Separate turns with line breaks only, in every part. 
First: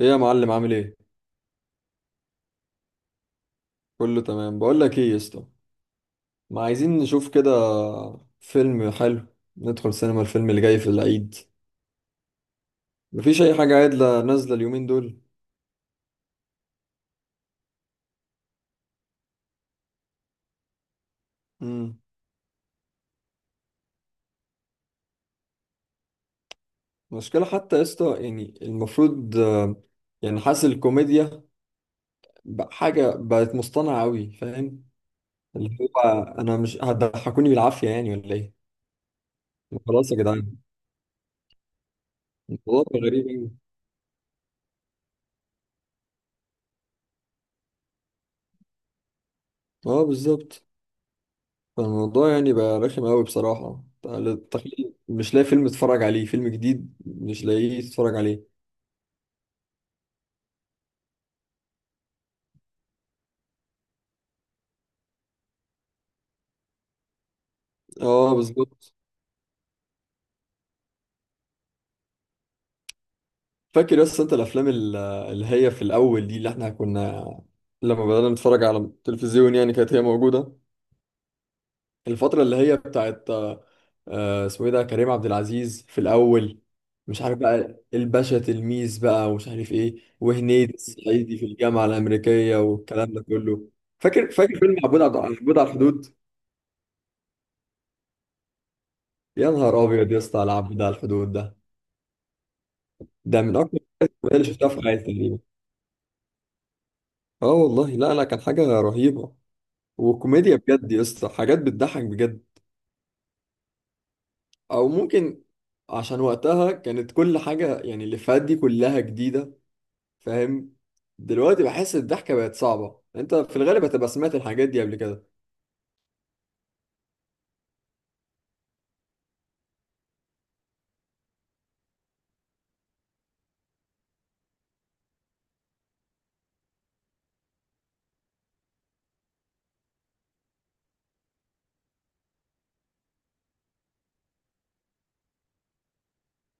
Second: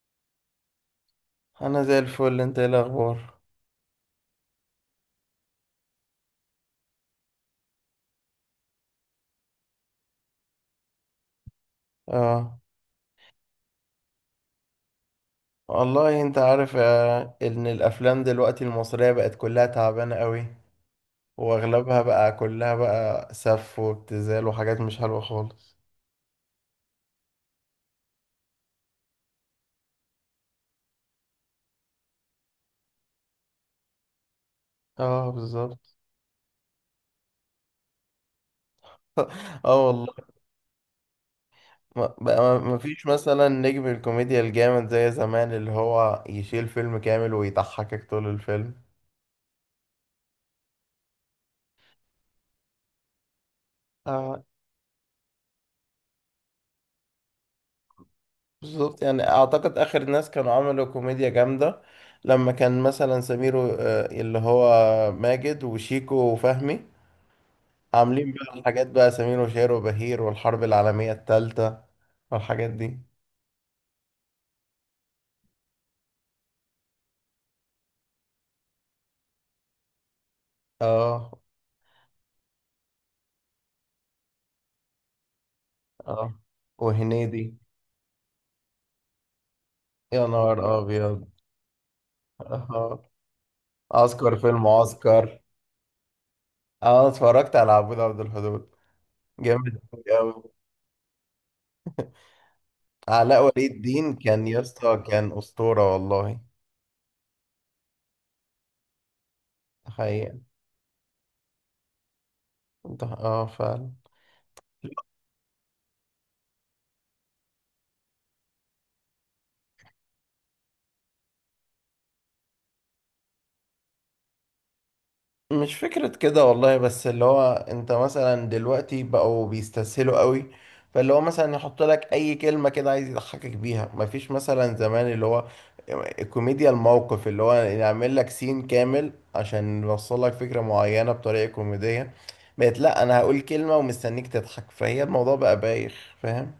ايه يا معلم؟ عامل ايه؟
انا زي الفل. انت ايه الاخبار؟
كله تمام. بقول لك ايه يا اسطى، ما عايزين نشوف كده فيلم حلو، ندخل سينما الفيلم اللي جاي في العيد.
اه
مفيش اي حاجه عادله نازله اليومين دول.
والله انت عارف، ان الافلام دلوقتي المصرية بقت كلها تعبانة قوي،
امم
واغلبها بقى كلها بقى سف وابتذال وحاجات مش حلوة خالص.
مشكله حتى يا اسطى، يعني المفروض يعني حاسس الكوميديا بقى حاجه بقت مصطنعه قوي، فاهم؟
اه
اللي
بالظبط.
هو انا مش هتضحكوني بالعافيه، يعني ولا ايه؟
اه
خلاص يا
والله.
جدعان،
بقى ما
الموضوع بقى
فيش
غريب
مثلا
أوي.
نجم الكوميديا الجامد زي زمان اللي هو يشيل فيلم كامل ويضحكك طول الفيلم.
اه بالظبط. فالموضوع يعني بقى رخم قوي بصراحة.
اه
تخيل مش لاقي فيلم تتفرج عليه، فيلم جديد مش لاقيه تتفرج عليه.
بالظبط. يعني اعتقد اخر ناس كانوا عملوا كوميديا جامدة لما كان مثلا سمير اللي هو ماجد وشيكو وفهمي، عاملين
اه
بقى الحاجات
بالظبط.
بقى سمير وشهير وبهير والحرب العالمية التالتة والحاجات دي.
فاكر؟ بس انت الافلام اللي هي في الاول دي، اللي احنا كنا لما بدأنا نتفرج على التلفزيون، يعني كانت هي موجودة.
اه.
الفترة اللي هي بتاعت اسمه ايه ده، كريم عبد العزيز في
اه
الاول، مش عارف،
وهنيدي.
بقى الباشا تلميذ بقى، ومش عارف ايه،
يا نهار
وهنيدي
ابيض.
الصعيدي في الجامعة الأمريكية
اه.
والكلام ده كله. فاكر
عسكر في
فاكر فيلم
المعسكر.
عبود على الحدود؟
اه اتفرجت على عبود عبد الحدود.
يا
جامد
نهار ابيض
أوي
يا اسطى
أوي.
على العب ده، على الحدود ده.
علاء
ده من
ولي
اكتر
الدين
الحاجات اللي
كان يا
شفتها في
اسطى
حياتي
كان
تقريبا.
اسطورة والله.
اه والله، لا لا، كان حاجه رهيبه،
حقيقة.
وكوميديا بجد يا اسطى، حاجات بتضحك بجد.
اه فعلا.
او ممكن، عشان وقتها كانت كل حاجه، يعني الافيهات دي كلها جديده، فاهم؟ دلوقتي بحس الضحكه بقت صعبه، انت في الغالب هتبقى سمعت الحاجات دي قبل كده.
مش فكرة كده والله، بس اللي هو انت مثلا دلوقتي بقوا بيستسهلوا قوي، فاللي هو مثلا يحط لك اي كلمة كده عايز يضحكك بيها. مفيش مثلا زمان اللي هو كوميديا الموقف اللي هو يعمل لك سين كامل عشان يوصل لك فكرة معينة بطريقة كوميدية. بقت لا، انا هقول كلمة ومستنيك تضحك، فهي الموضوع بقى بايخ، فاهم.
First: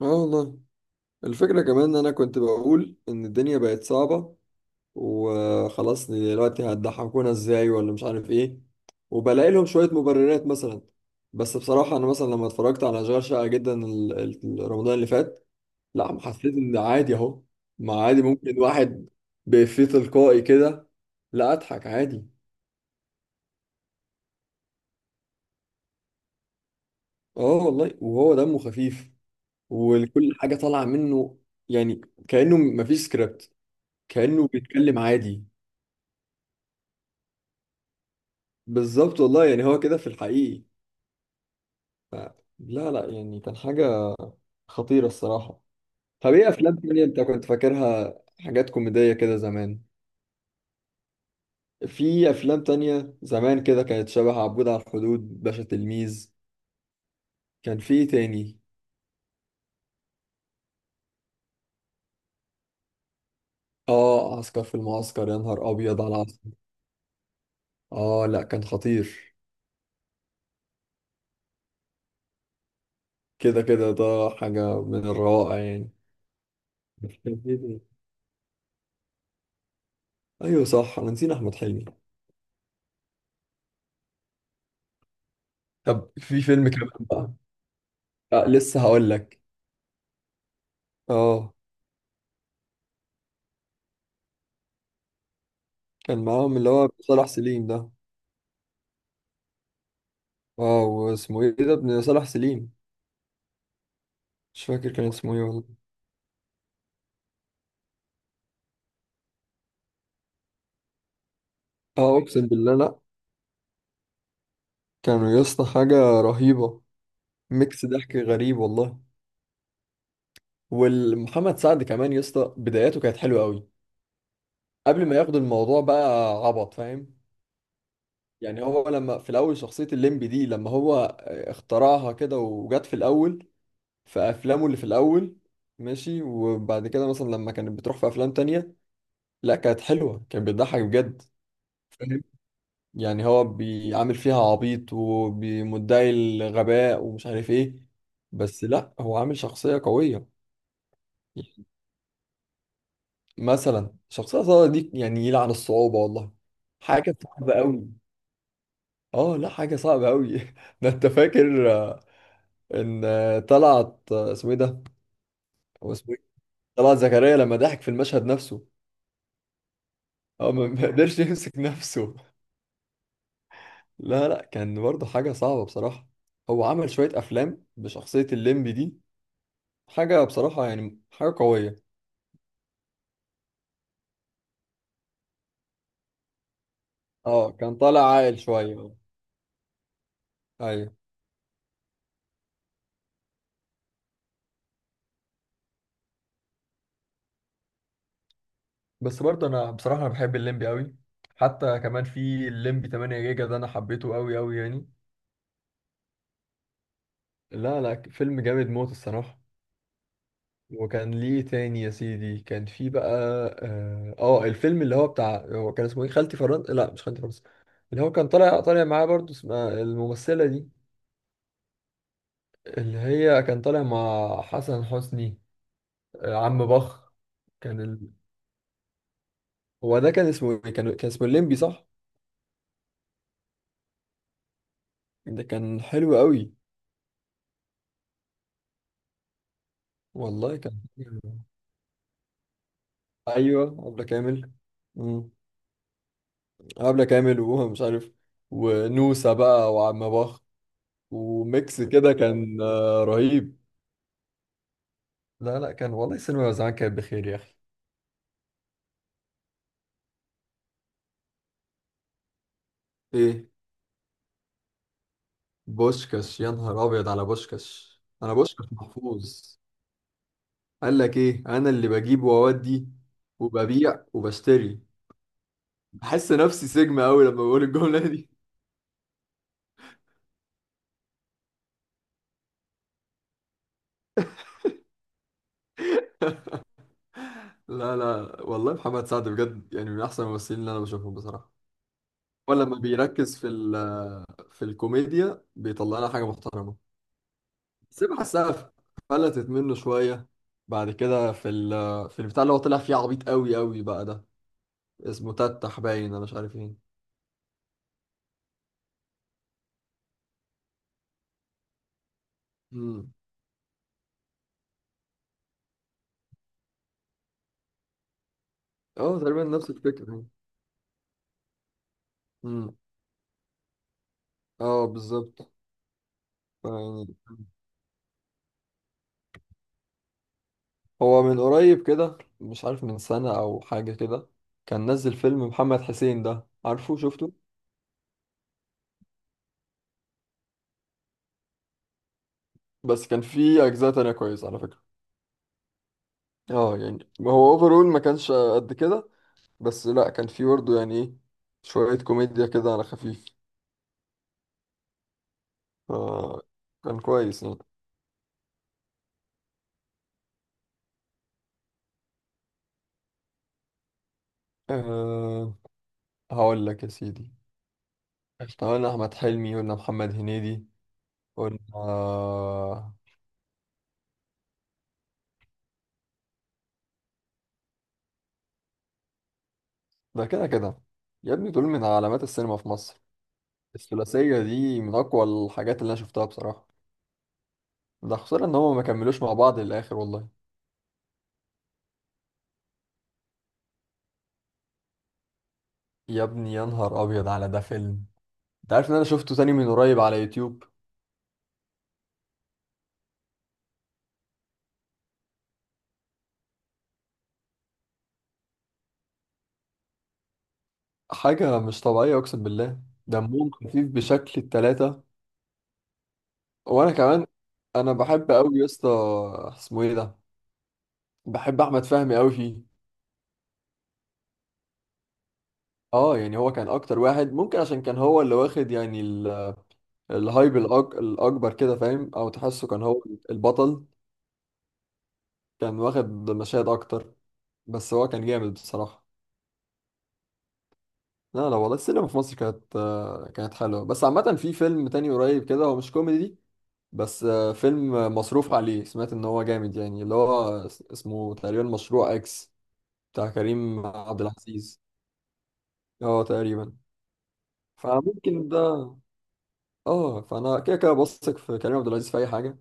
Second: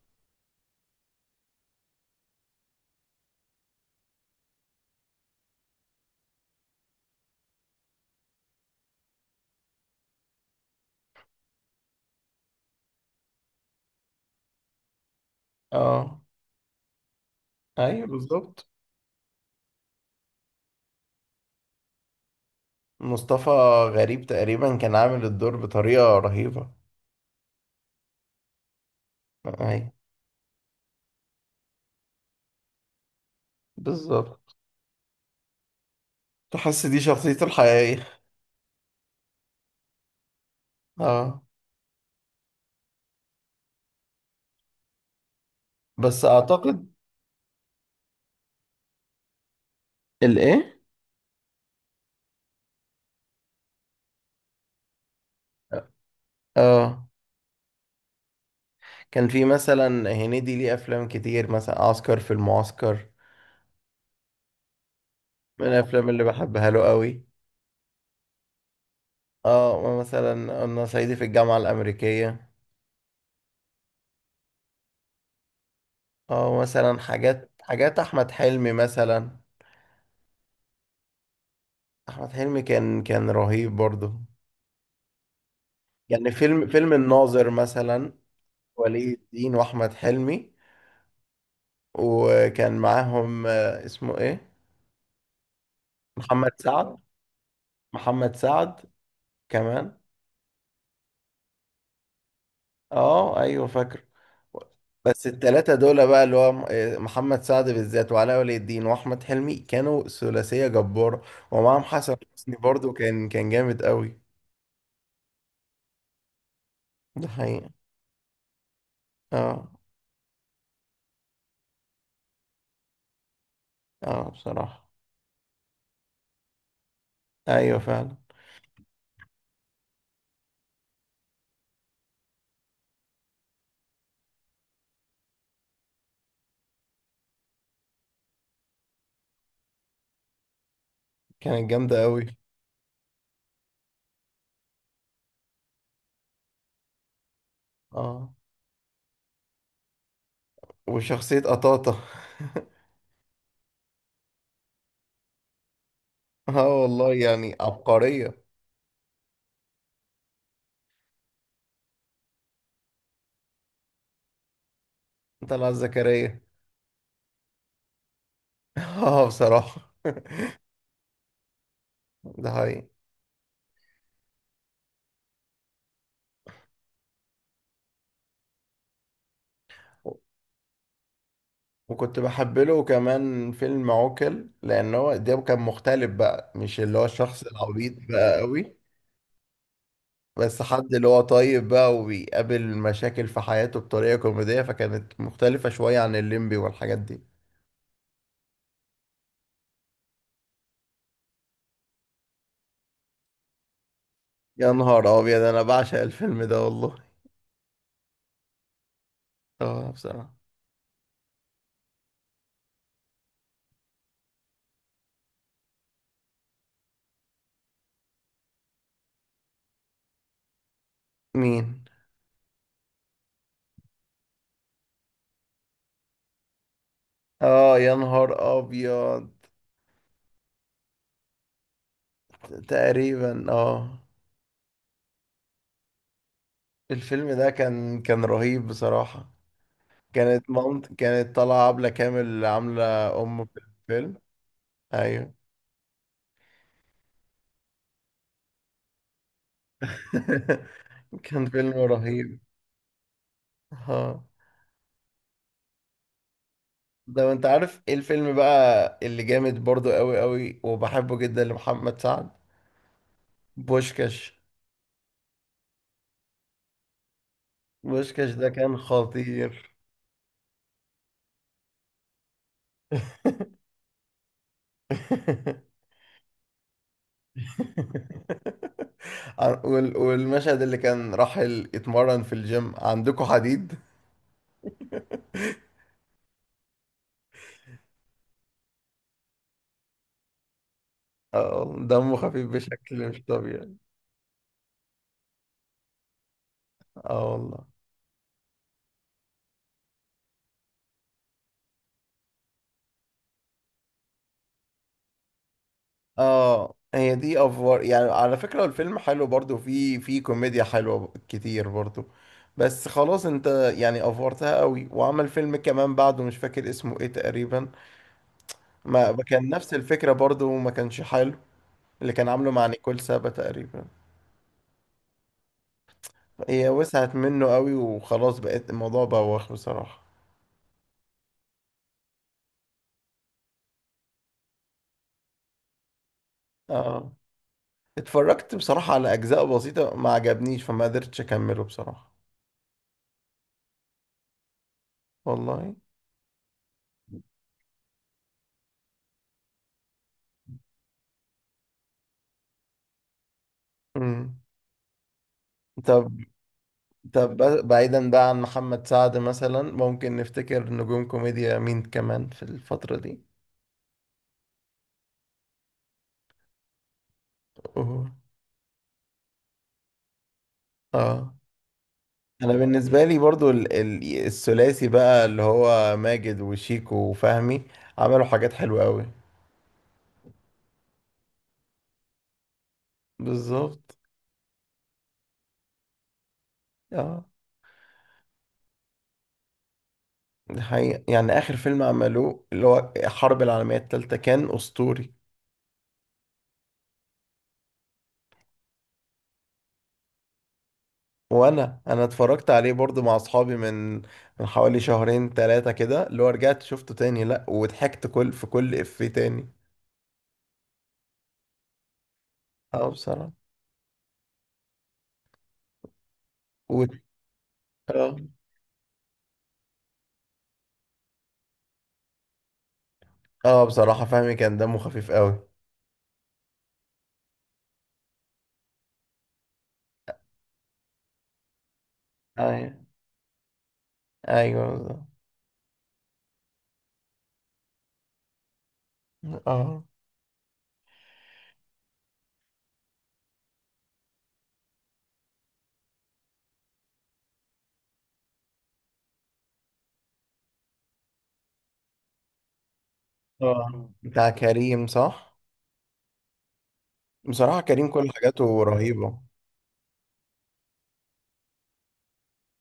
اه والله. الفكره كمان ان انا كنت بقول ان الدنيا بقت صعبه وخلاص، دلوقتي هتضحكونا ازاي؟ ولا مش عارف ايه، وبلاقي لهم شوية مبررات مثلا. بس بصراحة انا مثلا لما اتفرجت على اشغال شقة جدا رمضان اللي فات، لا،
اه.
حسيت ان عادي اهو. ما
ايوه
عادي، ممكن
بالظبط.
واحد بإفيه تلقائي كده، لا، اضحك عادي.
مصطفى غريب تقريبا كان عامل الدور بطريقة رهيبة.
اه والله، وهو دمه خفيف،
ايوه
وكل حاجة طالعة منه يعني، كأنه مفيش سكريبت، كأنه
بالظبط.
بيتكلم عادي.
تحس دي شخصيته الحقيقية.
بالظبط والله، يعني هو كده في الحقيقي.
اه.
لا لا، يعني كان حاجة خطيرة الصراحة.
بس
طب ايه افلام
اعتقد.
تانية انت كنت فاكرها حاجات كوميدية كده زمان؟
الايه؟
في افلام تانية زمان كده كانت شبه عبود على الحدود، باشا تلميذ؟
اه
كان في ايه تاني؟
كان في مثلا هنيدي ليه افلام كتير، مثلا عسكر في المعسكر
اه، عسكر في المعسكر، يا
من
نهار ابيض
الافلام
على
اللي
عسكر.
بحبها له قوي.
اه لا، كان خطير.
اه مثلا انا صعيدي في الجامعة الامريكية.
كده كده ده حاجة من الروائع يعني.
اه مثلا
بس كان في
حاجات
إيه تاني؟
حاجات احمد حلمي مثلا.
ايوه صح، انا نسينا احمد حلمي.
احمد حلمي كان رهيب برضه.
طب
يعني
في
فيلم
فيلم كمان
فيلم
بقى.
الناظر مثلا.
آه لسه هقول
ولي
لك.
الدين واحمد حلمي.
اه،
وكان معاهم، اسمه ايه؟
كان
محمد
معاهم اللي هو
سعد.
صلاح سليم ده.
محمد سعد كمان.
اه، واسمه ايه ده، ابن صلاح سليم؟
اه ايوه فاكر.
مش فاكر كان
بس
اسمه ايه
التلاتة
والله.
دول بقى اللي هو محمد سعد بالذات وعلاء ولي الدين واحمد حلمي كانوا ثلاثية جبارة. ومعاهم حسن
اه، اقسم
حسني
بالله، لا،
برضو، كان جامد قوي.
كانوا يا اسطى حاجه رهيبه.
ده حقيقة.
ميكس ضحك غريب والله.
اه.
والمحمد سعد كمان يا اسطى، بداياته كانت حلوه قوي
اه بصراحة.
قبل ما ياخد الموضوع بقى عبط، فاهم؟
ايوه فعلا.
يعني هو لما في الاول شخصيه الليمبي دي لما هو اخترعها كده وجت في الاول، في افلامه اللي في الاول، ماشي. وبعد كده مثلا لما كانت بتروح في افلام تانية، لا كانت حلوه، كانت بتضحك بجد.
كانت جامدة قوي.
يعني هو بيعامل فيها عبيط ومدعي الغباء ومش عارف ايه،
اه.
بس لا، هو عامل شخصية قوية.
وشخصية قطاطة.
مثلا شخصية صعبة دي، يعني يلعن الصعوبة والله،
اه والله
حاجة صعبة
يعني
قوي.
عبقرية.
اه لا، حاجة صعبة قوي. ده انت فاكر ان طلعت اسمه ايه ده؟
طلعت
هو اسمه ايه،
زكريا.
طلعت زكريا، لما ضحك في المشهد نفسه.
اه بصراحة.
اه ما ما قدرش يمسك نفسه.
ده حقيقي.
لا لا، كان برضه حاجة صعبة بصراحة. هو عمل شوية افلام بشخصية الليمبي دي، حاجة بصراحة يعني، حاجة قوية.
وكنت بحب له كمان فيلم عوكل، لان هو ده كان مختلف بقى، مش اللي هو الشخص
اه، كان
العبيط
طالع عاقل
بقى قوي،
شوية.
بس
ايوه،
حد اللي هو طيب بقى وبيقابل مشاكل في حياته بطريقة كوميدية، فكانت مختلفة شوية عن الليمبي والحاجات دي.
بس برضه انا بصراحة، انا بحب الليمبي قوي. حتى كمان في الليمبي 8 جيجا ده، انا حبيته قوي قوي
يا
يعني.
نهار ابيض، انا بعشق الفيلم ده والله.
لا لا، فيلم جامد موت الصراحة.
اه بصراحة.
وكان ليه تاني يا سيدي، كان في بقى، اه الفيلم اللي هو بتاع، هو كان اسمه ايه، خالتي فرنسا، لا مش خالتي فرنسا. اللي هو كان طالع معاه برضه، اسمها الممثلة دي،
مين؟
اللي هي كان طالع مع حسن حسني. عم بخ.
اه يا
كان
نهار ابيض.
هو ده، كان اسمه ايه، كان اسمه الليمبي صح؟
تقريبا اه.
ده كان حلو قوي.
الفيلم ده كان رهيب بصراحة. كانت
والله كان
مامت
حلو.
كانت طالعة عبلة كامل عاملة أم في
ايوه عبلة
الفيلم.
كامل. امم
ايوه.
عبلة كامل وهو مش عارف، ونوسة بقى وعم بخ،
كان فيلم
وميكس كده
رهيب.
كان رهيب.
ها.
لا لا، كان والله السينما زمان كانت بخير
ده
يا
انت
اخي.
عارف ايه الفيلم بقى اللي جامد برضو قوي قوي وبحبه جدا لمحمد سعد؟
ايه؟
بوشكاش.
بوشكاش. يا نهار ابيض على بوشكاش،
بوشكاش
انا
ده
بوشكاش
كان
محفوظ.
خطير.
قال لك ايه، انا اللي بجيب واودي وببيع وبشتري. بحس نفسي سجن قوي لما بقول الجمله دي.
والمشهد اللي كان راح يتمرن في الجيم، عندكم حديد.
لا لا والله، محمد سعد بجد يعني من احسن الممثلين اللي انا بشوفهم بصراحه.
اه والله، دمه خفيف
ولما
بشكل مش
بيركز في ال،
طبيعي.
في الكوميديا، بيطلع لنا حاجه محترمه.
اه والله.
بس أنا بحسها فلتت منه شويه بعد كده في ال، في البتاع اللي هو طلع فيه عبيط قوي قوي بقى ده، اسمه تتح، باين انا مش عارف
اه
ايه.
هي دي افوار، يعني على فكرة الفيلم حلو برضو، في في كوميديا حلوة كتير برضو، بس
امم
خلاص، انت يعني افورتها قوي. وعمل فيلم كمان بعده مش فاكر اسمه ايه تقريبا، ما
اه
ما
تقريبا
كان
نفس
نفس
الفكره
الفكرة
يعني.
برضو، وما كانش حلو، اللي كان عامله مع
امم
نيكول سابا تقريبا.
اه بالظبط.
هي وسعت
يعني
منه قوي، وخلاص بقت الموضوع بوخ بصراحة.
هو من قريب كده، مش عارف من سنه او حاجه كده، كان نزل فيلم محمد حسين ده، عارفه؟
اه
شفته؟
اتفرجت بصراحة على اجزاء بسيطة ما عجبنيش، فما قدرتش اكمله بصراحة.
بس كان في اجزاء تانية كويسة على فكرة.
والله.
اه يعني هو اوفرول ما كانش قد كده، بس لا، كان في برضه يعني ايه، شوية كوميديا كده على خفيف،
امم.
ف
طب.
كان
طب
كويس يعني.
بعيدا بقى عن محمد سعد، مثلا ممكن نفتكر نجوم كوميديا مين كمان في الفترة دي؟
أه هقول لك يا سيدي.
أوه.
احنا قلنا احمد حلمي، قلنا محمد هنيدي،
اه
قلنا،
انا بالنسبة لي برضو الثلاثي بقى اللي هو ماجد وشيكو وفهمي، عملوا حاجات حلوة قوي.
ده كده كده يا ابني، دول من علامات السينما في مصر.
بالظبط.
الثلاثية دي من أقوى الحاجات اللي أنا شفتها بصراحة.
اه.
ده خسارة إن هما ما كملوش مع بعض للآخر والله.
دي حقيقة، يعني آخر فيلم عملوه اللي هو الحرب العالمية التالتة كان أسطوري.
يا ابني يا نهار أبيض على ده، فيلم! انت عارف ان انا شفته تاني من قريب على يوتيوب؟
وأنا اتفرجت عليه برضو مع أصحابي من حوالي شهرين تلاتة كده، اللي هو رجعت شفته تاني، لأ، وضحكت كل في كل إفيه تاني.
حاجة مش طبيعية، اقسم بالله.
اه بصراحة.
دمهم خفيف بشكل، التلاتة.
و...
وانا كمان انا
اه.
بحب قوي يا اسطى، اسمه ايه ده، بحب احمد فهمي قوي فيه.
اه بصراحة فهمي كان دمه خفيف قوي.
اه يعني هو كان اكتر واحد ممكن، عشان كان هو اللي واخد يعني الهايب الاكبر كده، فاهم؟ او تحسه
ايوه.
كان هو البطل،
ايوه بالظبط.
كان واخد مشاهد اكتر، بس هو كان جامد بصراحة.
اه.
لا لا والله، السينما في مصر كانت كانت حلوة. بس عامة، في فيلم تاني قريب كده، هو مش كوميدي بس، فيلم مصروف عليه، سمعت ان هو جامد يعني، اللي هو اسمه تقريبا مشروع اكس، بتاع كريم
اه
عبد
بتاع
العزيز.
كريم، صح.
اه تقريبا.
بصراحة كريم كل
فممكن
حاجاته
ده،
رهيبة.
اه، فانا كده كده بثق في كريم عبد العزيز في اي حاجه،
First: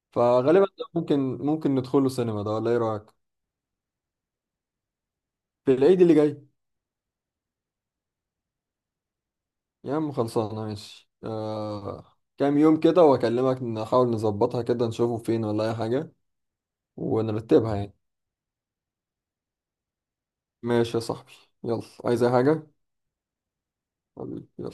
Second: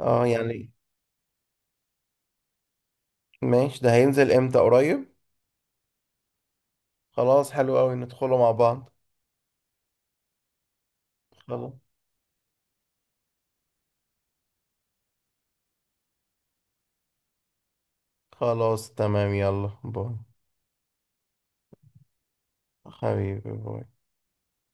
اه
فغالبا
يعني.
ده ممكن ندخله سينما ده، ولا ايه رايك؟
ماشي، ده هينزل امتى؟ قريب.
في العيد اللي جاي.
خلاص حلو قوي، ندخله مع بعض.
يا عم خلصانه، ماشي،
خلاص.
آه كام يوم كده واكلمك، نحاول نظبطها كده، نشوفه فين ولا اي حاجه، ونرتبها يعني.
خلاص تمام، يلا باي.
ماشي يا صاحبي، يلا. عايز اي حاجه؟
حبيبي باي.
حبيبي، يلا.